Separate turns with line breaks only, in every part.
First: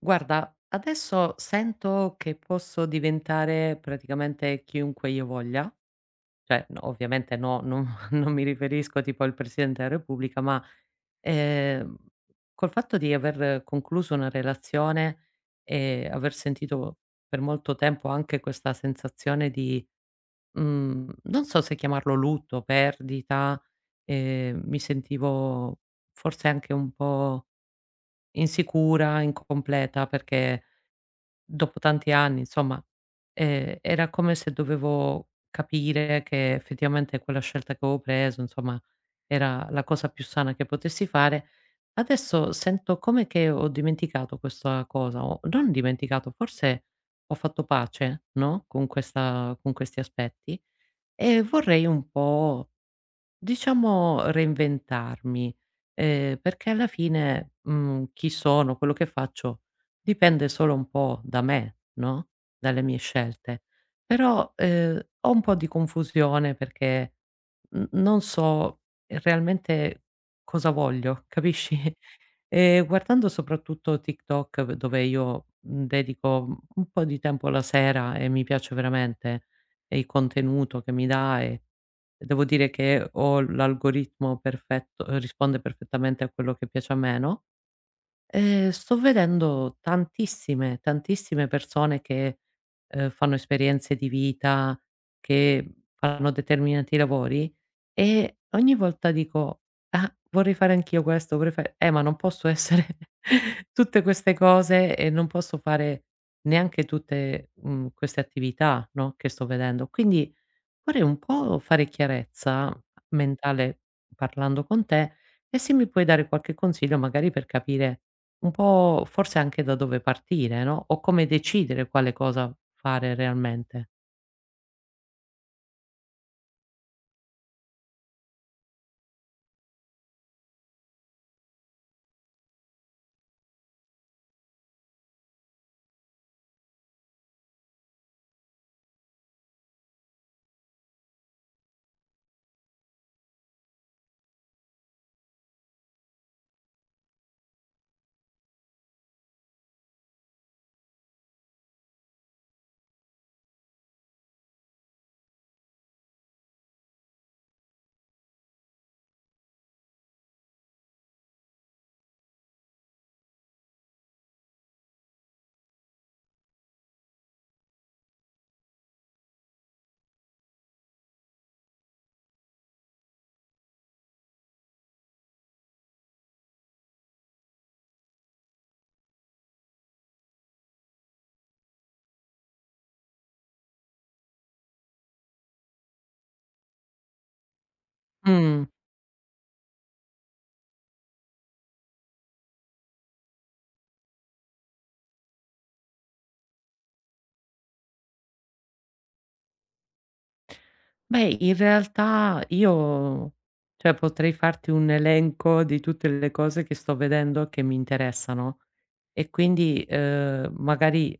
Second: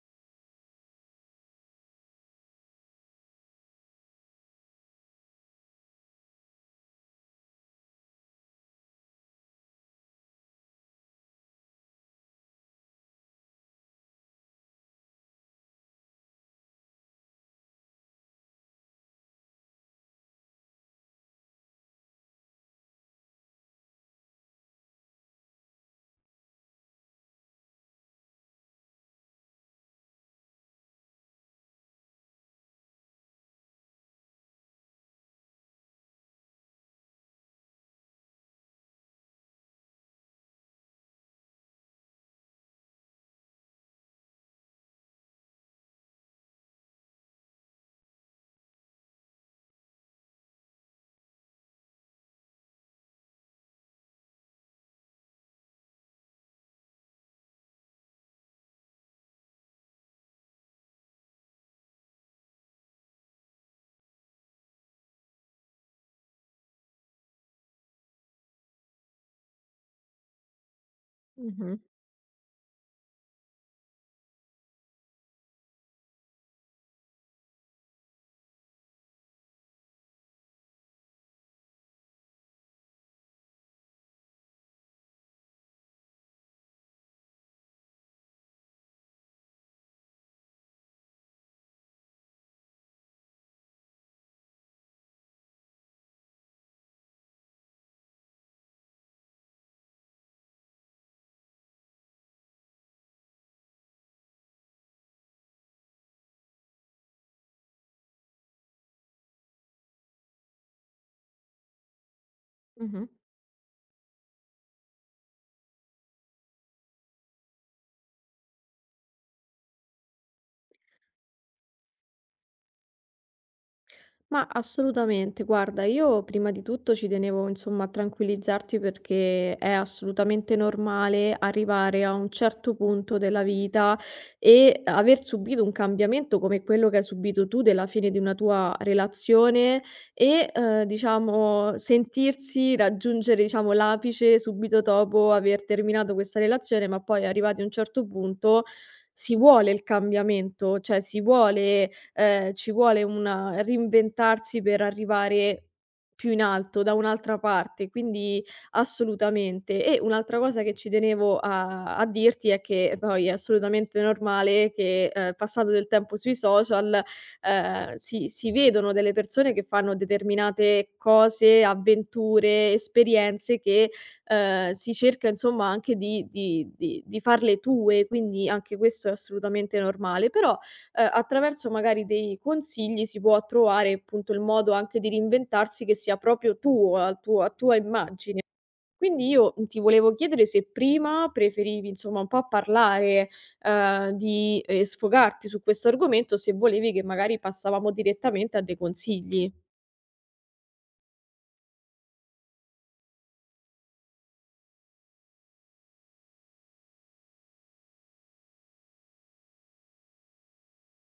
Guarda, adesso sento che posso diventare praticamente chiunque io voglia, cioè no, ovviamente no, non, non mi riferisco tipo al Presidente della Repubblica, ma ehm, col fatto di aver concluso una relazione e aver sentito per molto tempo anche questa sensazione di, non so se chiamarlo lutto, perdita, mi sentivo forse anche un po' insicura, incompleta perché dopo tanti anni, insomma, era come se dovevo capire che effettivamente quella scelta che avevo preso, insomma, era la cosa più sana che potessi fare. Adesso sento come che ho dimenticato questa cosa, o non dimenticato, forse ho fatto pace, no, con questa con questi aspetti e vorrei un po' diciamo reinventarmi, perché alla fine, chi sono, quello che faccio, dipende solo un po' da me, no, dalle mie scelte. Però, ho un po' di confusione perché n non so realmente cosa voglio,
Mh-mh,
capisci? Guardando soprattutto TikTok v dove io, dedico, un po' di tempo la sera e mi piace veramente il contenuto che mi dà e devo dire che ho l'algoritmo perfetto, risponde perfettamente a quello che piace a me, no. Sto vedendo tantissime, tantissime persone che, fanno esperienze di vita, che fanno determinati lavori e ogni volta dico: "Ah, vorrei fare anch'io questo, vorrei fa", ma non posso essere tutte queste cose e non posso fare neanche tutte, queste attività, no, che sto vedendo. Quindi vorrei un po' fare chiarezza
mh-mh.
mentale parlando con te e se mi puoi dare qualche consiglio magari per capire un po' forse anche da dove partire, no, o come decidere quale cosa fare realmente.
Ma assolutamente, guarda, io prima di tutto ci tenevo insomma a tranquillizzarti perché è assolutamente normale arrivare a un certo punto della vita e aver subito un cambiamento come quello che hai subito tu della fine di una tua relazione e, diciamo sentirsi raggiungere, diciamo, l'apice subito dopo aver terminato questa relazione, ma poi arrivati a un certo punto si vuole il cambiamento, cioè si vuole ci vuole un reinventarsi per arrivare più in alto, da un'altra parte, quindi assolutamente. E un'altra cosa che ci tenevo a dirti è che poi è assolutamente normale che, passato del tempo sui social, si vedono delle persone che fanno determinate cose, avventure, esperienze che, si cerca insomma anche di farle tue, quindi anche questo è assolutamente normale. Però, attraverso magari dei consigli si può trovare, appunto, il modo anche di reinventarsi che sia proprio tuo, a tua immagine.
Mh.
Quindi io, ti volevo chiedere se prima preferivi, insomma, un po' parlare, di sfogarti su questo argomento, se volevi che magari passavamo direttamente a dei consigli.
Beh, in realtà io cioè potrei farti un elenco di tutte le cose che sto vedendo che mi interessano, e quindi, magari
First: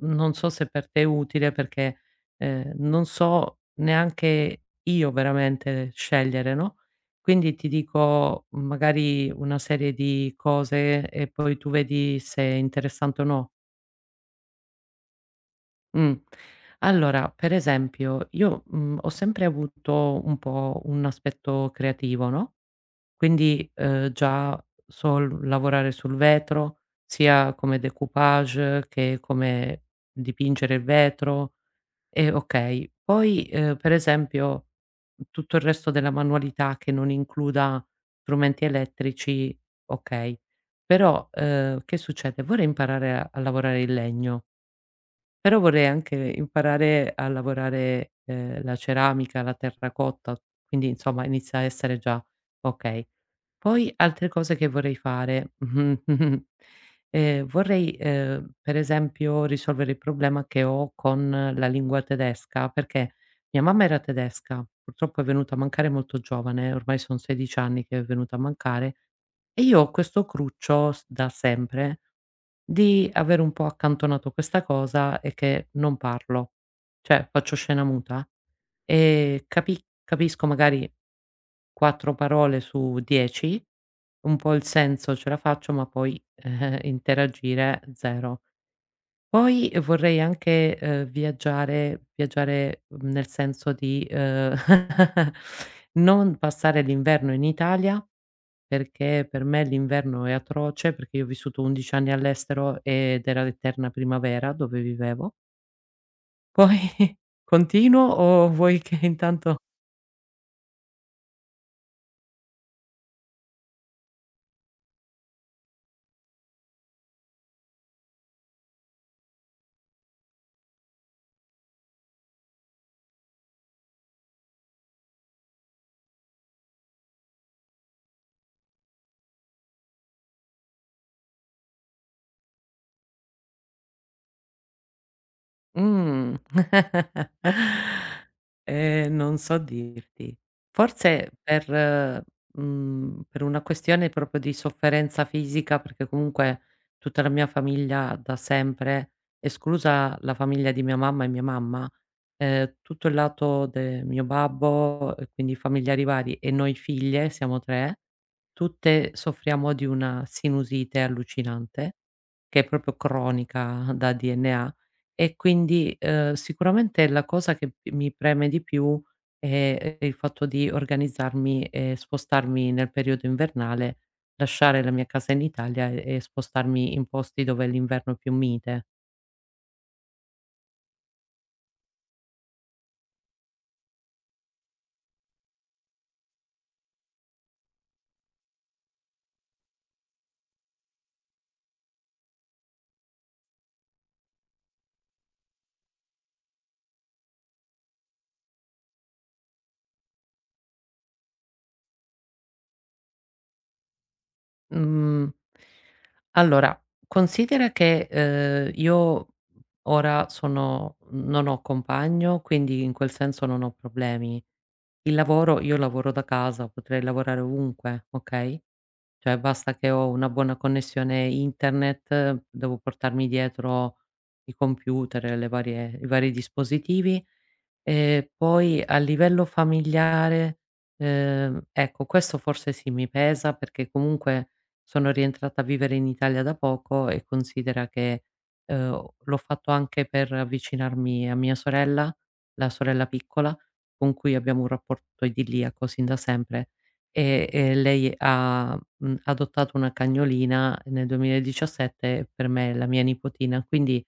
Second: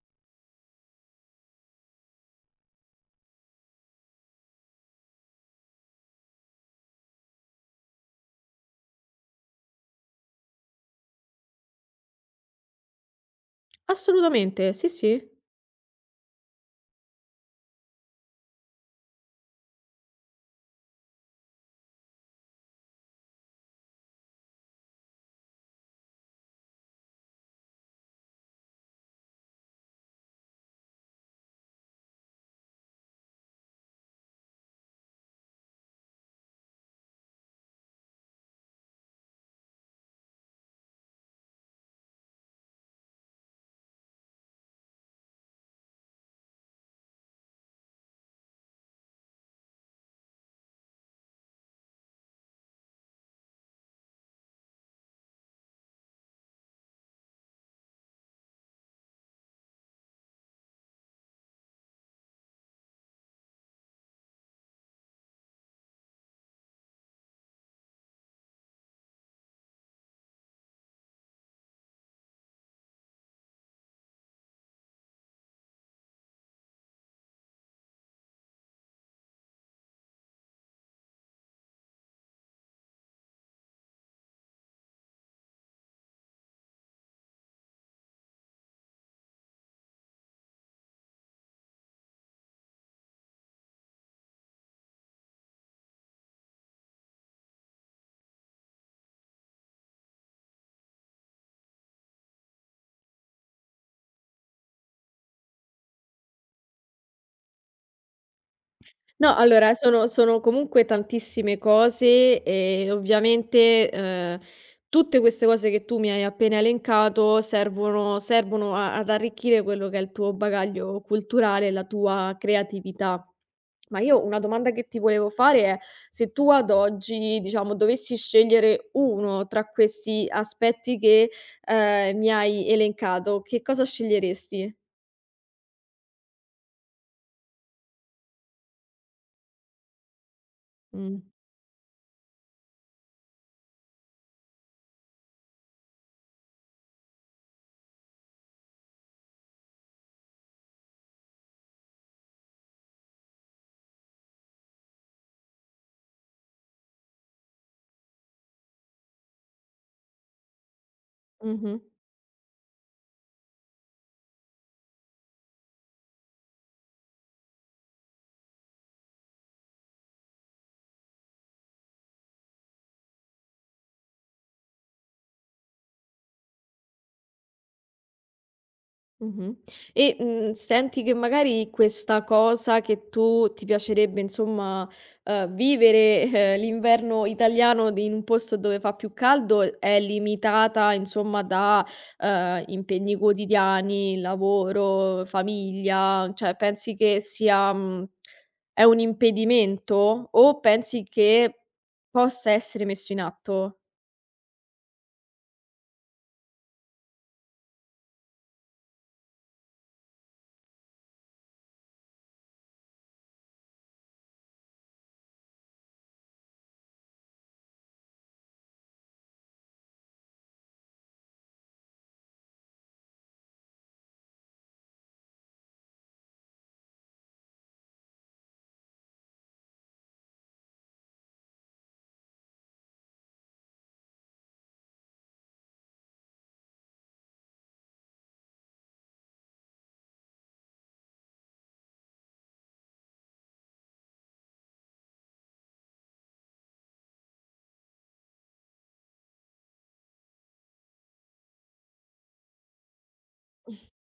non so se per te è utile, perché, non so neanche io veramente scegliere, no, quindi ti dico magari una serie di cose e poi tu vedi se è interessante o no.
Assolutamente, sì, sì.
Mh. Allora, per esempio, io, ho sempre avuto un po' un aspetto creativo, no, quindi, già sol lavorare sul vetro, sia come découpage che come dipingere il vetro, e okay. Poi, per esempio, tutto il resto della manualità che non includa strumenti elettrici, okay. Però, che succede? Vorrei imparare a lavorare il legno, però vorrei anche imparare a lavorare, la ceramica, la terracotta, quindi insomma inizia a essere già okay. Poi altre cose che vorrei fare, vorrei, per esempio risolvere il problema che ho con la lingua tedesca, perché mia mamma era tedesca, purtroppo è venuta a mancare molto giovane, ormai son 16 anni che è venuta a mancare, e io ho questo cruccio s da sempre di avere un po' accantonato questa cosa e che non parlo, cioè faccio scena muta. Capisco magari 4 parole su 10, un po' il senso ce la faccio, ma poi, interagire 0. Poi vorrei anche, viaggiare viaggiare, nel senso di, non passare l'inverno in Italia, perché per me l'inverno è atroce, perché io ho vissuto 11 anni all'estero ed era l'eterna primavera dove vivevo. Poi continuo o vuoi che
No,
intanto.
allora sono comunque tantissime cose e ovviamente, tutte queste cose che tu mi hai appena elencato servono a ad arricchire quello che è il tuo bagaglio culturale e la tua creatività. Ma io una domanda che ti volevo fare è: se tu ad oggi, diciamo, dovessi scegliere uno tra questi aspetti che, mi hai elencato, che cosa sceglieresti?
Mh. Non so dirti.
Mh.
Forse per una questione proprio di sofferenza fisica, perché comunque tutta la mia famiglia da sempre, esclusa la famiglia di mia mamma e mia mamma, tutto il lato de mio babbo, e quindi familiari vari, e noi figlie, siamo 3, tutte soffriamo di una sinusite
Mh-mh.
allucinante, che è proprio cronica da DNA, e quindi, sicuramente la cosa che p mi preme di più è il fatto di organizzarmi e spostarmi nel periodo invernale, lasciare la mia casa in Italia e spostarmi in posti dove l'inverno è più mite.
Mh-mh. E, senti che magari questa cosa che tu ti piacerebbe insomma, vivere, l'inverno italiano di in un posto dove fa più caldo è limitata insomma da, impegni quotidiani, lavoro, famiglia, cioè pensi che sia è un impedimento o pensi che possa essere messo in atto?
Mhmm, allora considera che, io ora sono non ho compagno, quindi in quel senso non ho problemi. Il lavoro io lavoro da casa, potrei lavorare ovunque, okay, cioè basta che ho una buona connessione internet, devo portarmi dietro i computer e le varie i vari dispositivi, e poi a livello familiare, ecco questo forse sì, mi pesa perché comunque sono rientrata a vivere in Italia da poco e considera che, l'ho fatto anche per avvicinarmi a mia sorella, la sorella piccola, con cui abbiamo un rapporto idilliaco sin da sempre, e lei ha, adottato una cagnolina nel 2017 e per me è la mia nipotina, quindi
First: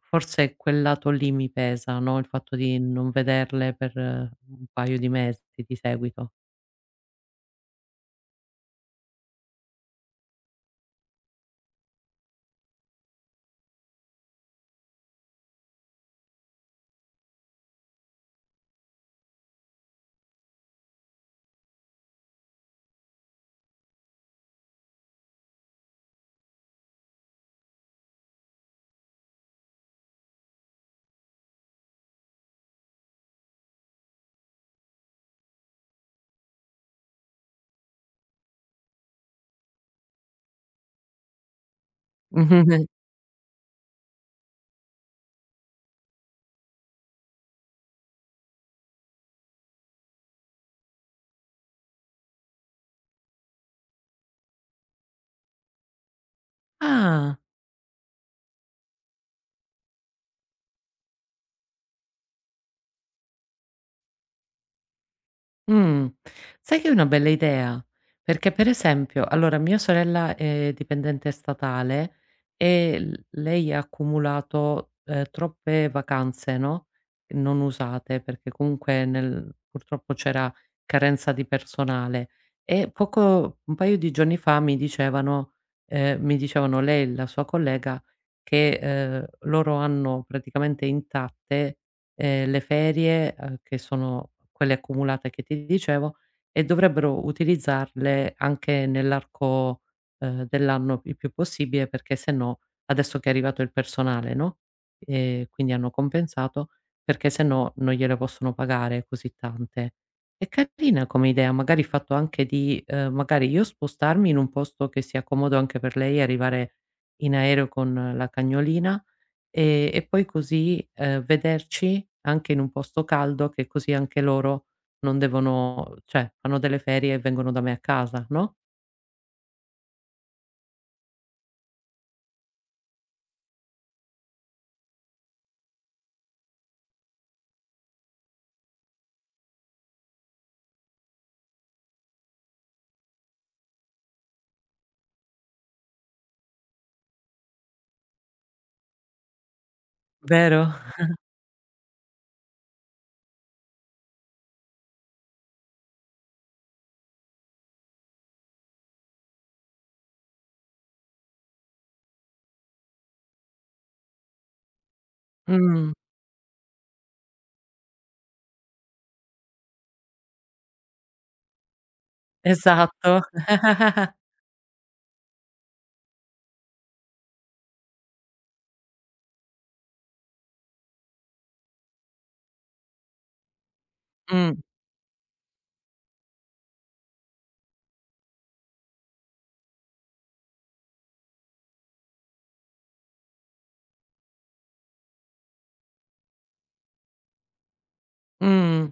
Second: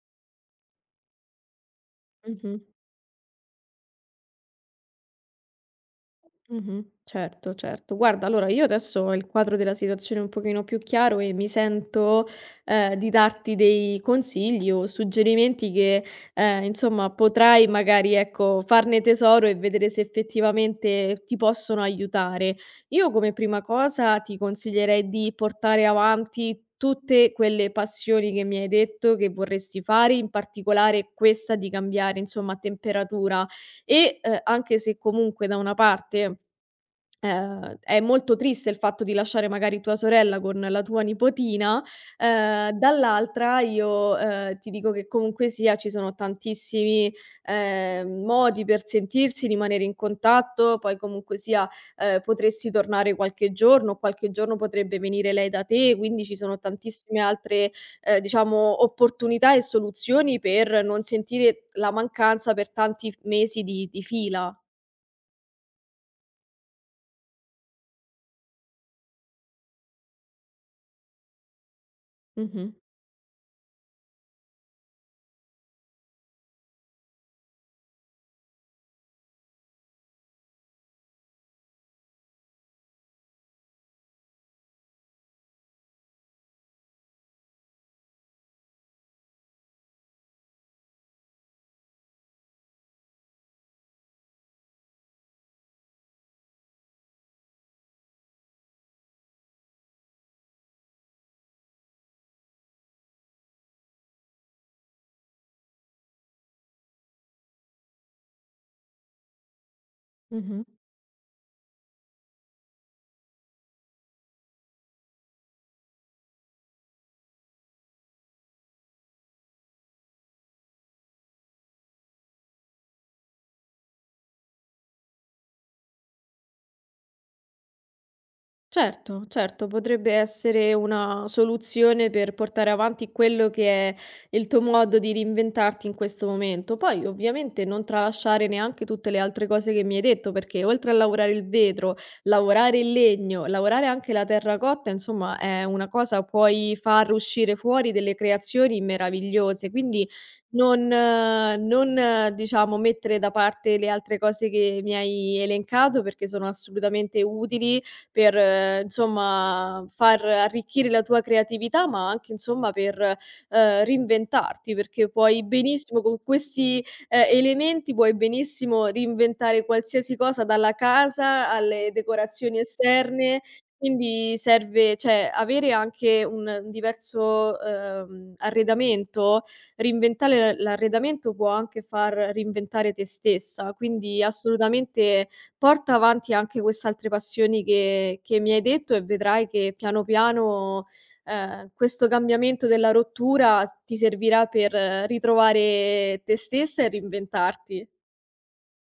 forse quel lato lì mi pesa, no, il fatto
Mh-mh.
di non vederle per, un paio di mesi di seguito.
Mh-mh. Certo, certo. Guarda, allora io adesso ho il quadro della situazione un pochino più chiaro e mi sento, di darti dei consigli o suggerimenti che, insomma potrai magari, ecco, farne tesoro e vedere se effettivamente ti possono aiutare. Io come prima cosa ti consiglierei di portare avanti tutte quelle passioni che mi hai detto che vorresti fare, in particolare questa di cambiare, insomma, temperatura e, anche se comunque da una parte è molto triste il fatto di lasciare magari tua sorella con la tua nipotina,
Mh-mh.
dall'altra io, ti dico che comunque sia ci sono tantissimi, modi per sentirsi, rimanere in contatto, poi comunque sia, potresti tornare qualche giorno potrebbe venire lei da te, quindi ci sono tantissime
Ah.
altre, diciamo opportunità e soluzioni per non sentire la mancanza per tanti f mesi di fila.
Mh. Sai che è una bella idea, perché per esempio allora mia sorella è dipendente statale
Mh-mh,
e l lei ha accumulato, troppe vacanze, no, non usate, perché comunque nel purtroppo c'era carenza di personale e poco un paio di giorni fa mi dicevano, mi dicevano lei e la sua collega che, loro hanno praticamente intatte, le ferie, che sono quelle accumulate che ti dicevo, e dovrebbero utilizzarle anche nell'arco, dell'anno il più possibile, perché se no adesso che è arrivato il personale, no, quindi hanno compensato, perché se no non gliele possono pagare così tante. È
mh-mh.
carina come idea, magari il fatto anche di, magari io spostarmi in un posto che sia comodo anche per lei, arrivare in aereo con la cagnolina, e poi così, vederci anche in un posto caldo che così anche loro non devono, cioè fanno delle ferie e vengono da me a casa, no?
Certo, certo, potrebbe essere una soluzione per portare avanti quello che è il tuo modo di reinventarti in questo momento. Poi, ovviamente, non tralasciare neanche tutte le altre cose che mi hai detto, perché oltre a lavorare il vetro, lavorare il legno, lavorare anche la terracotta, insomma, è una cosa, puoi far uscire fuori delle creazioni meravigliose. Quindi
Vero?
non, diciamo, mettere da parte le altre cose che mi hai elencato, perché sono assolutamente utili per insomma far arricchire la tua creatività, ma anche insomma per, reinventarti, perché puoi
Mh,
benissimo con questi, elementi puoi benissimo reinventare qualsiasi cosa dalla casa alle decorazioni
esatto.
esterne, quindi serve cioè avere anche un diverso, arredamento, reinventare l'arredamento può anche far reinventare te stessa, quindi
Mh.
assolutamente. Porta avanti anche queste altre passioni che mi hai detto e vedrai che piano piano, questo cambiamento della rottura s ti servirà per ritrovare te stessa e reinventarti.
Mh.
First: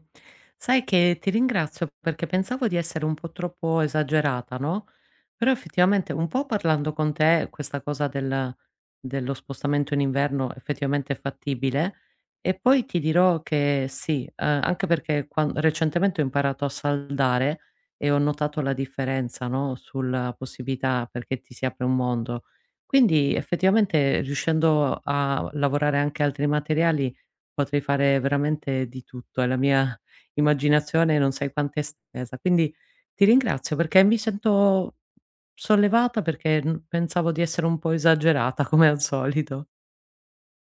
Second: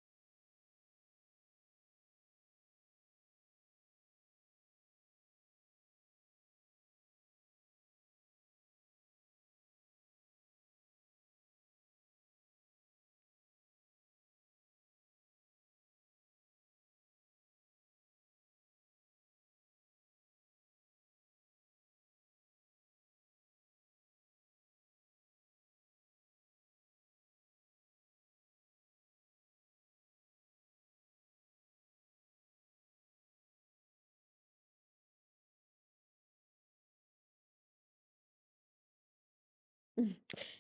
Sai che ti ringrazio perché pensavo di essere un po' troppo esagerata, no, però effettivamente un po' parlando con te questa cosa dello spostamento in inverno effettivamente è fattibile, e poi ti dirò che sì, anche perché quan recentemente ho imparato a saldare e ho notato la differenza, no, sulla possibilità perché ti si apre un mondo. Quindi effettivamente riuscendo a lavorare anche altri materiali potrei fare veramente di tutto e la mia immaginazione non sai quanto è estesa. Quindi ti ringrazio perché mi sento sollevata perché, pensavo di essere un po' esagerata come al solito.
Mm.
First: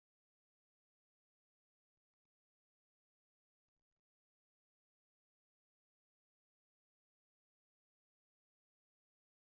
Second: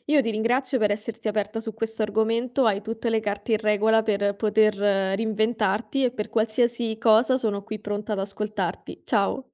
Io ti ringrazio per esserti aperta su questo argomento, hai tutte le carte in regola per poter reinventarti e per qualsiasi cosa sono qui pronta ad ascoltarti. Ciao.